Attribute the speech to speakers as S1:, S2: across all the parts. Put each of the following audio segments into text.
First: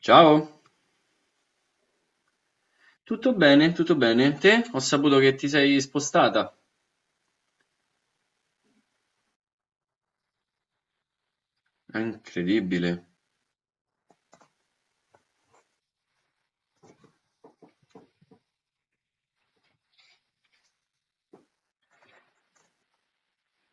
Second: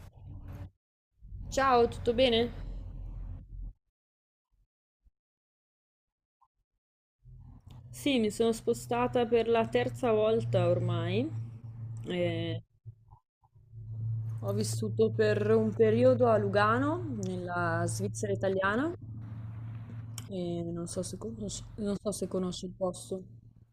S1: Ciao,
S2: Ciao, tutto bene?
S1: tutto bene, tutto bene. Te? Ho saputo che ti sei spostata.
S2: Sì, mi sono spostata per la terza volta ormai.
S1: È
S2: Eh,
S1: incredibile.
S2: Ho vissuto per un periodo a Lugano, nella Svizzera italiana, e non so se conosci il posto.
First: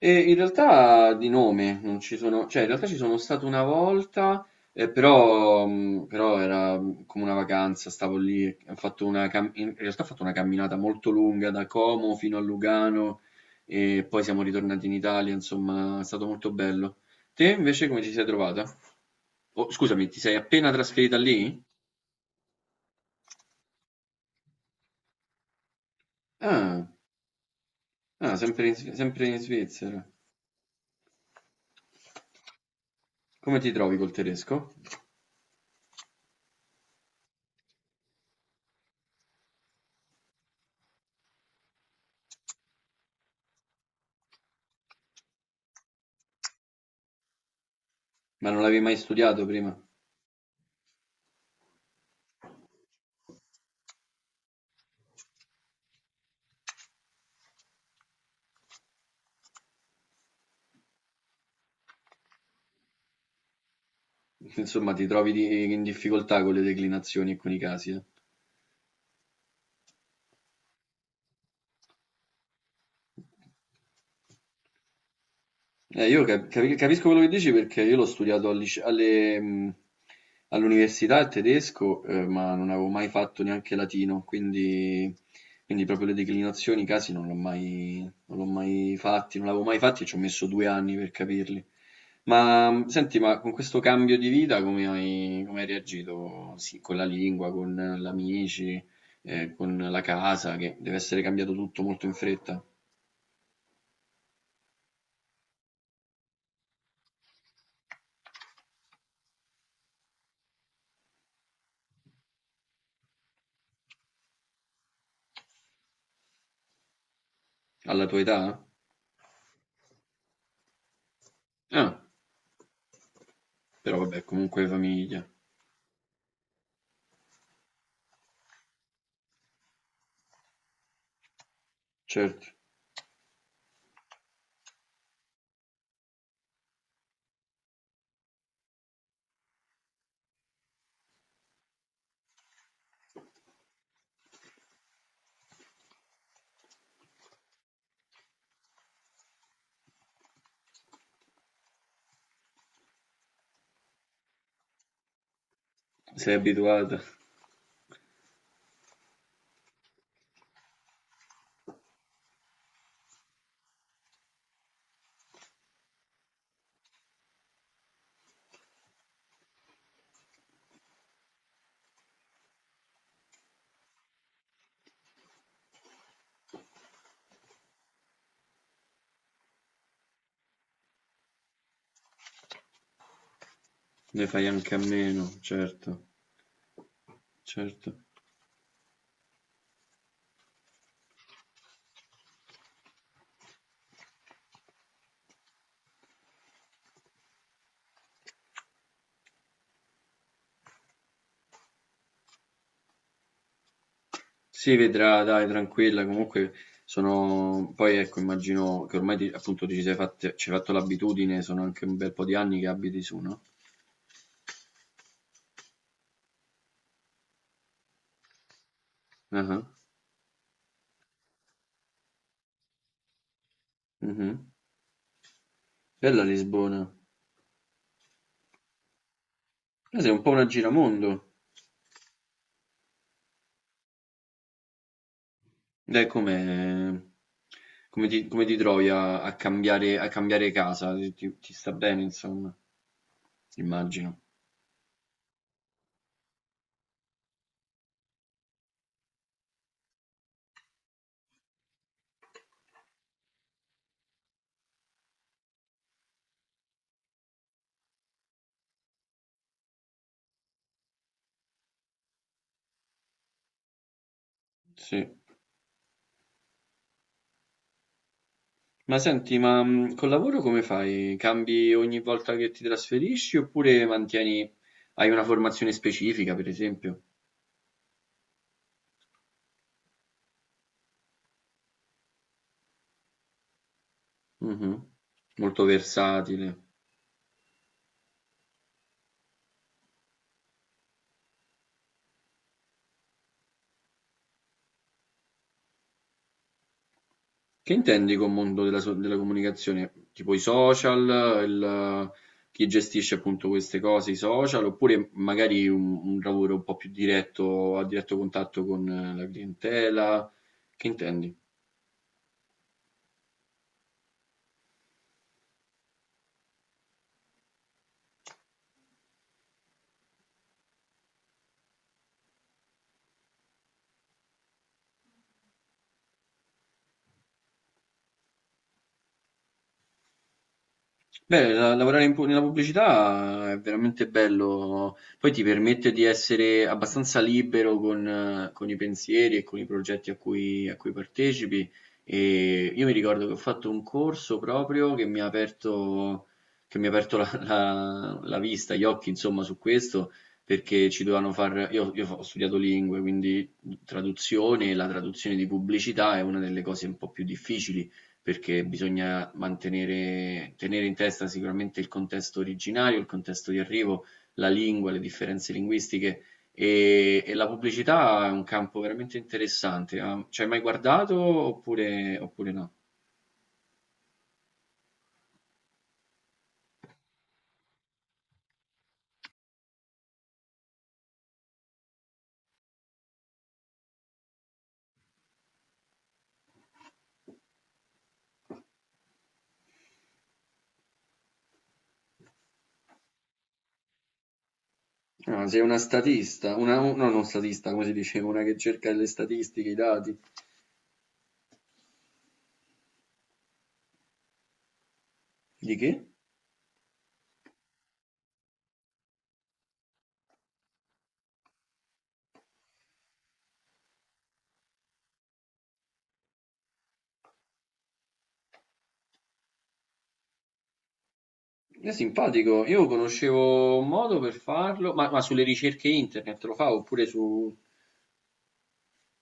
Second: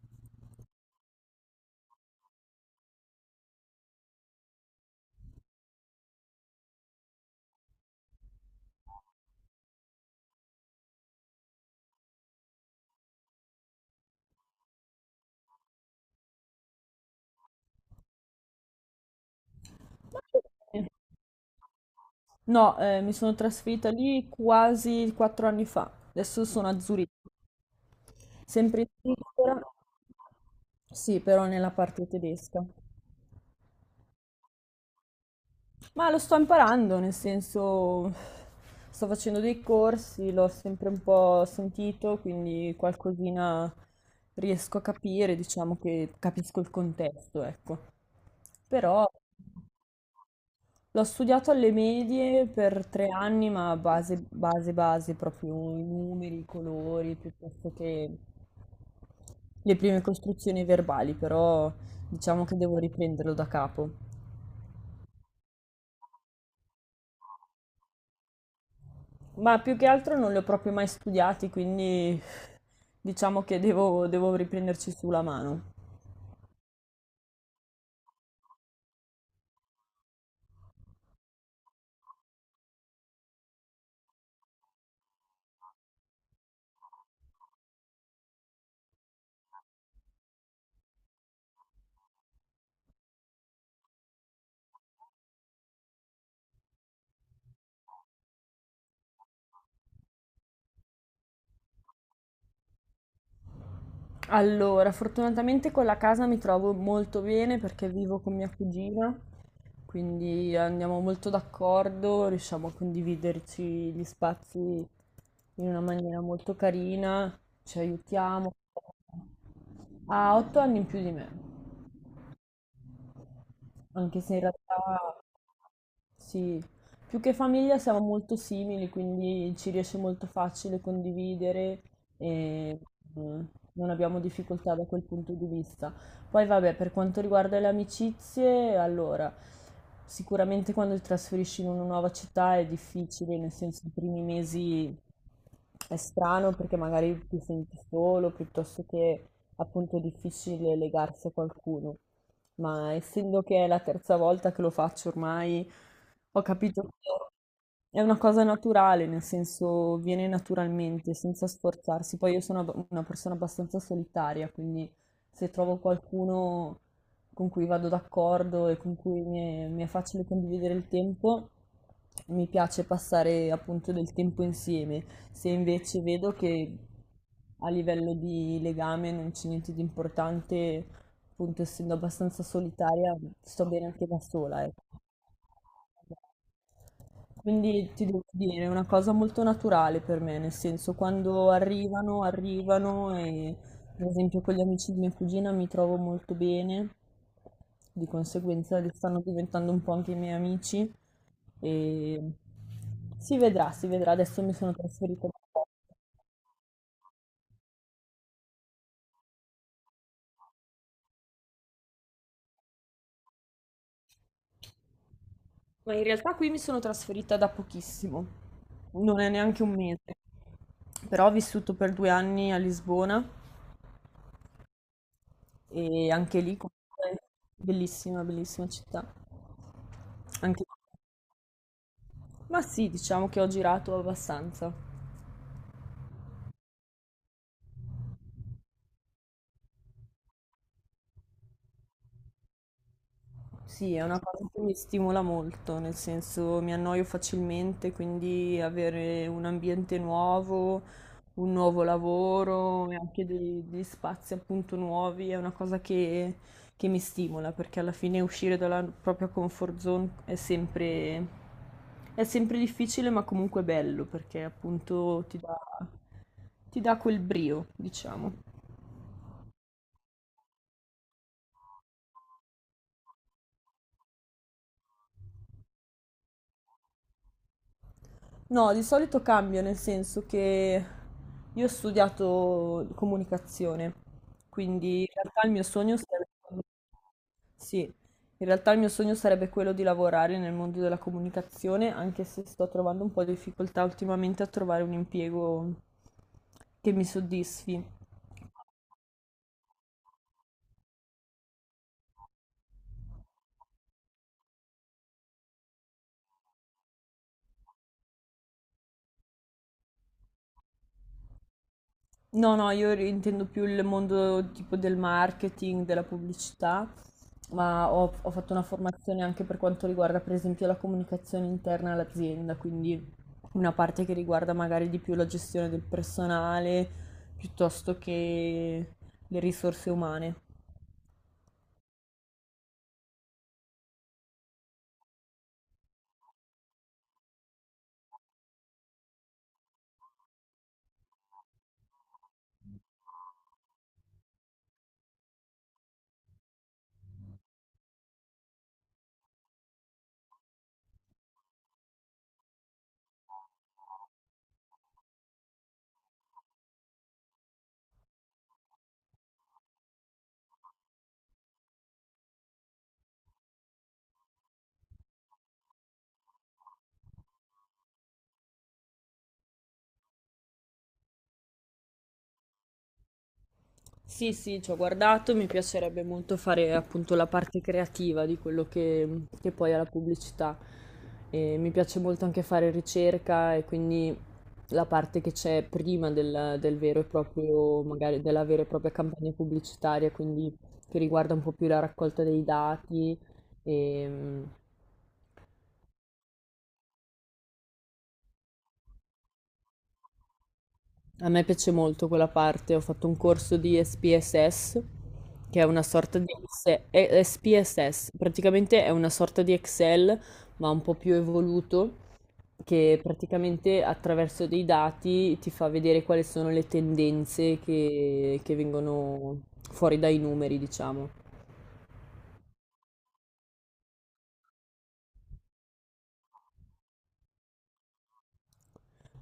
S1: E in realtà di nome non ci sono, cioè in realtà ci sono stato una volta, però era come una vacanza, stavo lì, ho fatto una in realtà ho fatto una camminata molto lunga da Como fino a Lugano e poi siamo ritornati in Italia, insomma, è stato molto bello. Te invece come ti sei trovata? Oh, scusami, ti sei appena trasferita lì?
S2: No, mi sono trasferita lì quasi 4 anni fa. Adesso sono a
S1: Ah.
S2: Zurigo,
S1: Ah, sempre in,
S2: sempre in
S1: Sempre in
S2: Svizzera,
S1: Svizzera.
S2: sì, però nella parte tedesca.
S1: Come ti trovi col tedesco?
S2: Ma lo sto imparando, nel senso sto facendo dei corsi, l'ho sempre un po' sentito, quindi qualcosina riesco a capire, diciamo che capisco il contesto, ecco.
S1: Ma non l'avevi mai
S2: Però
S1: studiato prima?
S2: l'ho studiato alle medie per 3 anni, ma base, base, base, proprio i numeri, i colori, piuttosto che le prime costruzioni verbali, però diciamo che devo riprenderlo da capo.
S1: Insomma, ti trovi in difficoltà con le declinazioni e con i casi, eh?
S2: Ma più che altro non li ho proprio mai studiati, quindi diciamo che devo riprenderci sulla mano.
S1: Io capisco quello che dici perché io l'ho studiato al alle, all'università il tedesco, ma non avevo mai fatto neanche latino, quindi proprio le declinazioni, i casi non l'ho mai fatti, non l'avevo mai fatti e ci ho messo 2 anni per capirli. Ma senti, ma con questo cambio di vita come hai reagito? Sì, con la lingua, con gli amici, con la casa, che deve essere cambiato tutto molto in fretta.
S2: Allora, fortunatamente con la casa mi trovo molto bene perché vivo con mia cugina, quindi andiamo molto d'accordo, riusciamo a condividerci gli spazi in una maniera molto carina, ci
S1: Alla tua
S2: aiutiamo.
S1: età?
S2: Ha 8 anni in più di me.
S1: Ah, però
S2: Anche
S1: vabbè,
S2: se in
S1: comunque
S2: realtà
S1: famiglia.
S2: sì, più che famiglia siamo molto simili, quindi ci riesce molto facile condividere
S1: Certo,
S2: e mm, non abbiamo difficoltà da quel punto di vista. Poi vabbè, per quanto riguarda le amicizie, allora, sicuramente quando ti trasferisci in una nuova città è difficile, nel senso i primi mesi è strano perché magari ti senti solo, piuttosto che appunto è difficile legarsi a qualcuno, ma essendo che è la terza volta che lo faccio ormai,
S1: sei
S2: ho capito che
S1: abituata,
S2: è una cosa naturale, nel senso viene naturalmente, senza sforzarsi. Poi io sono una persona abbastanza solitaria, quindi se trovo qualcuno con cui vado d'accordo e con cui mi è facile condividere il tempo, mi piace passare appunto del tempo insieme. Se invece vedo che a livello di legame non c'è niente di importante. Appunto, essendo abbastanza solitaria, sto bene anche da
S1: ne fai
S2: sola,
S1: anche a
S2: ecco.
S1: meno, certo,
S2: Quindi
S1: certo.
S2: ti devo dire, è una cosa molto naturale per me, nel senso quando arrivano, arrivano e per esempio con gli amici di mia cugina mi trovo molto bene, di conseguenza li stanno diventando un po' anche i miei amici e si vedrà, adesso mi sono
S1: Si vedrà,
S2: trasferita.
S1: dai, tranquilla, comunque sono... Poi ecco, immagino che ormai appunto ti ci sei ci hai fatto l'abitudine, sono anche un bel po' di anni che abiti su, no?
S2: Ma in realtà qui mi sono trasferita da pochissimo, non è
S1: Ah,
S2: neanche un mese, però ho vissuto per 2 anni a Lisbona
S1: mhm.
S2: e
S1: Bella
S2: anche lì
S1: Lisbona.
S2: comunque bellissima, bellissima città.
S1: Sei un po' una
S2: Anche-
S1: giramondo.
S2: Ma sì, diciamo che ho girato abbastanza.
S1: Dai, come, come ti trovi a cambiare casa? Ti sta bene, insomma,
S2: Sì, è
S1: immagino.
S2: una cosa che mi stimola molto, nel senso mi annoio facilmente, quindi avere un ambiente nuovo, un nuovo lavoro e anche degli spazi appunto nuovi è una cosa che mi stimola, perché alla fine uscire dalla propria comfort zone è sempre difficile, ma comunque bello, perché
S1: Sì.
S2: appunto ti dà quel brio, diciamo.
S1: Ma senti, ma col lavoro come fai? Cambi ogni volta che ti trasferisci oppure mantieni, hai una formazione specifica, per esempio?
S2: No, di solito cambio, nel senso che io ho studiato comunicazione,
S1: Mhm.
S2: quindi in realtà il
S1: Molto
S2: mio sogno
S1: versatile.
S2: sarebbe, sì, in realtà il mio sogno sarebbe quello di lavorare nel mondo della comunicazione, anche se sto trovando un po' di difficoltà ultimamente a trovare un impiego che mi
S1: Che
S2: soddisfi.
S1: intendi con mondo della, della comunicazione? Tipo i social, il- chi gestisce appunto queste cose, i social, oppure magari un lavoro un po' più diretto, a diretto contatto con la clientela? Che intendi?
S2: No, no, io intendo più il mondo tipo del marketing, della pubblicità, ma ho fatto una formazione anche per quanto riguarda, per esempio, la comunicazione interna all'azienda, quindi una parte che riguarda magari di più la gestione del personale piuttosto che le risorse umane.
S1: Beh, lavorare in nella pubblicità è veramente bello, poi ti permette di essere abbastanza libero con i pensieri e con i progetti a cui partecipi. E io mi ricordo che ho fatto un corso proprio che mi ha aperto, che mi ha aperto la vista, gli occhi, insomma, su questo, perché ci dovevano far... io ho studiato lingue, quindi traduzione, la traduzione di pubblicità è una delle cose un po' più difficili perché bisogna mantenere, tenere in testa sicuramente il contesto originario, il contesto di arrivo, la lingua, le differenze linguistiche e la pubblicità è un campo veramente interessante. Ah, ci hai mai guardato oppure, oppure no?
S2: Sì, sì, ci ho guardato, mi piacerebbe molto fare appunto la parte creativa di quello che poi è la pubblicità. E mi piace molto anche fare ricerca e quindi la parte che c'è prima del vero e proprio, magari della vera e propria campagna pubblicitaria, quindi che riguarda un po' più la raccolta dei dati e.
S1: Ah, sei una statista, una, no, non statista, come si dice, una che cerca le statistiche, i dati.
S2: A me piace molto quella parte, ho fatto un corso di SPSS, che è
S1: Di
S2: una
S1: che?
S2: sorta di SPSS, praticamente è una sorta di Excel, ma un po' più evoluto, che praticamente attraverso dei dati ti fa vedere quali sono le tendenze che vengono fuori dai numeri, diciamo.
S1: È simpatico, io conoscevo un modo per farlo, ma sulle ricerche internet lo fa oppure su...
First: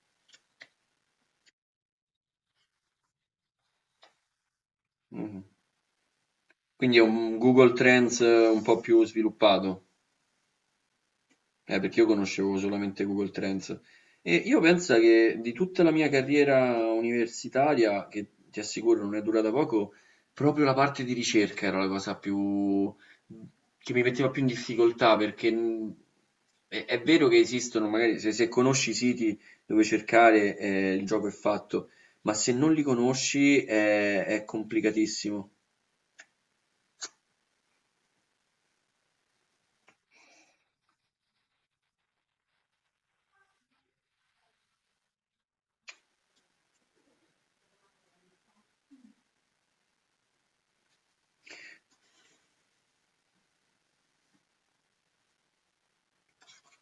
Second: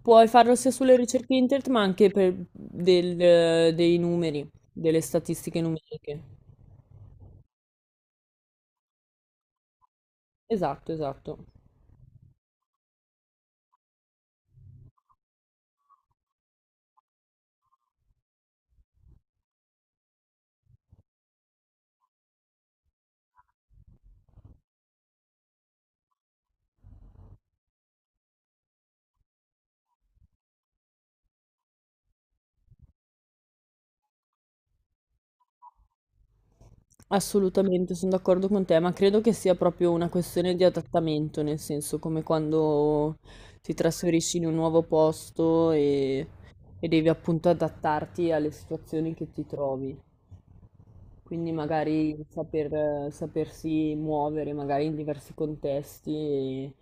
S2: Puoi farlo sia sulle ricerche internet, ma anche per dei numeri, delle
S1: Mhm.
S2: statistiche numeriche.
S1: Quindi è un Google Trends un po' più sviluppato,
S2: Esatto, esatto.
S1: perché io conoscevo solamente Google Trends. E io penso che di tutta la mia carriera universitaria, che ti assicuro non è durata poco, proprio la parte di ricerca era la cosa più che mi metteva più in difficoltà, perché è vero che esistono, magari se conosci i siti dove cercare, il gioco è fatto, ma se non li conosci è complicatissimo.
S2: Assolutamente, son d'accordo con te, ma credo che sia proprio una questione di adattamento, nel senso come quando ti trasferisci in un nuovo posto e devi appunto adattarti alle situazioni che ti trovi. Quindi magari sapersi muovere, magari in diversi contesti e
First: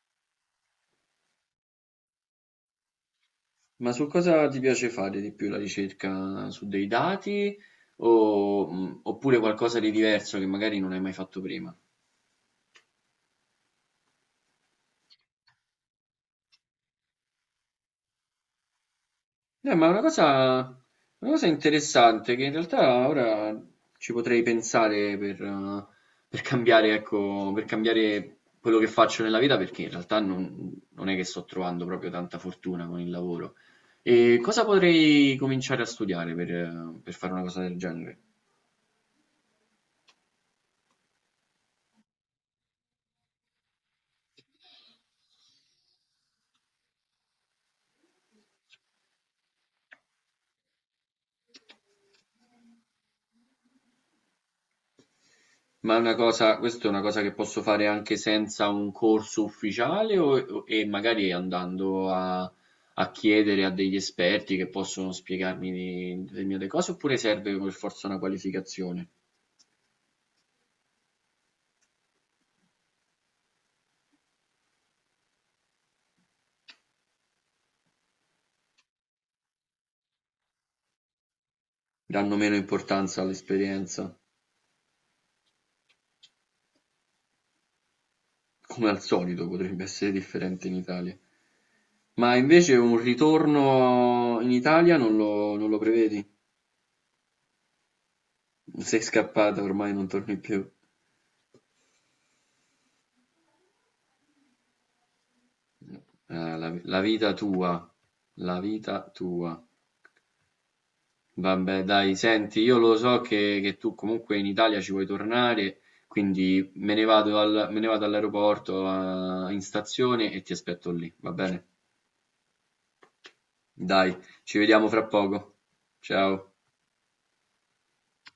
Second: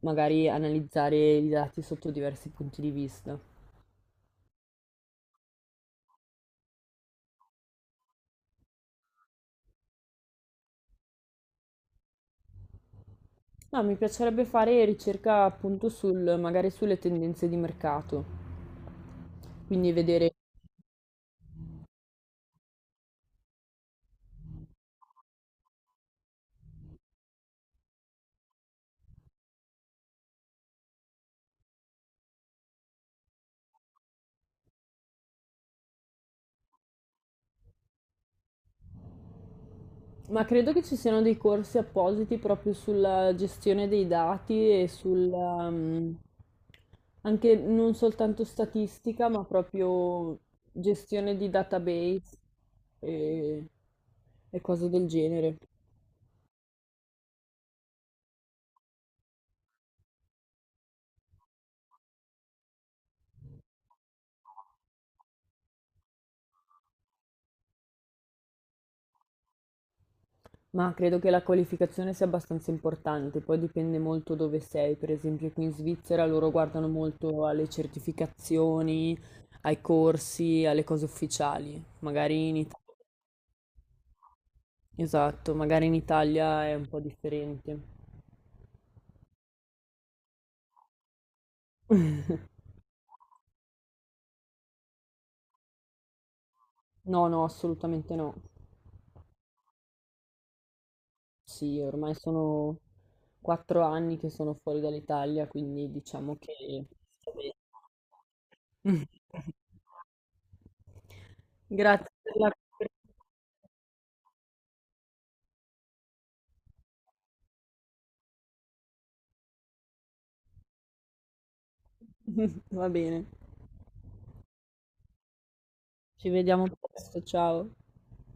S2: magari analizzare i dati sotto diversi punti di vista.
S1: Ma su cosa ti piace fare di più la ricerca? Su dei dati o, oppure qualcosa di diverso che magari non hai mai fatto prima?
S2: No, mi piacerebbe fare ricerca appunto sul, magari sulle tendenze di mercato,
S1: Ma è
S2: quindi vedere.
S1: una cosa interessante che in realtà ora ci potrei pensare per cambiare, ecco, per cambiare quello che faccio nella vita perché in realtà non è che sto trovando proprio tanta fortuna con il lavoro. E cosa potrei cominciare a studiare per fare una cosa del genere?
S2: Ma credo che ci siano dei corsi appositi proprio sulla gestione dei dati e sul, anche non soltanto statistica, ma proprio gestione di database e, e cose del genere.
S1: È una cosa che posso fare anche senza un corso ufficiale e magari andando a chiedere a degli esperti che possono spiegarmi determinate cose, oppure serve per forza una qualificazione?
S2: Ma credo che la qualificazione sia abbastanza importante, poi dipende molto dove sei. Per esempio, qui in Svizzera loro guardano molto alle certificazioni, ai corsi, alle cose ufficiali.
S1: Danno
S2: Magari
S1: meno
S2: in.
S1: importanza all'esperienza,
S2: Esatto, magari in Italia è un po' differente.
S1: come al solito potrebbe essere differente in Italia. Ma invece un ritorno in Italia non lo prevedi?
S2: No, no, assolutamente no.
S1: Sei scappata, ormai non torni più.
S2: Sì, ormai sono 4 anni che sono fuori dall'Italia, quindi diciamo
S1: La
S2: che.
S1: la vita tua, la vita tua. Vabbè
S2: Grazie
S1: dai,
S2: per la.
S1: senti, io lo so che tu comunque in Italia ci vuoi tornare, quindi me ne vado me ne vado all'aeroporto, in stazione e ti aspetto lì, va bene?
S2: Va bene,
S1: Dai, ci vediamo fra poco.
S2: ci
S1: Ciao.
S2: vediamo presto, ciao.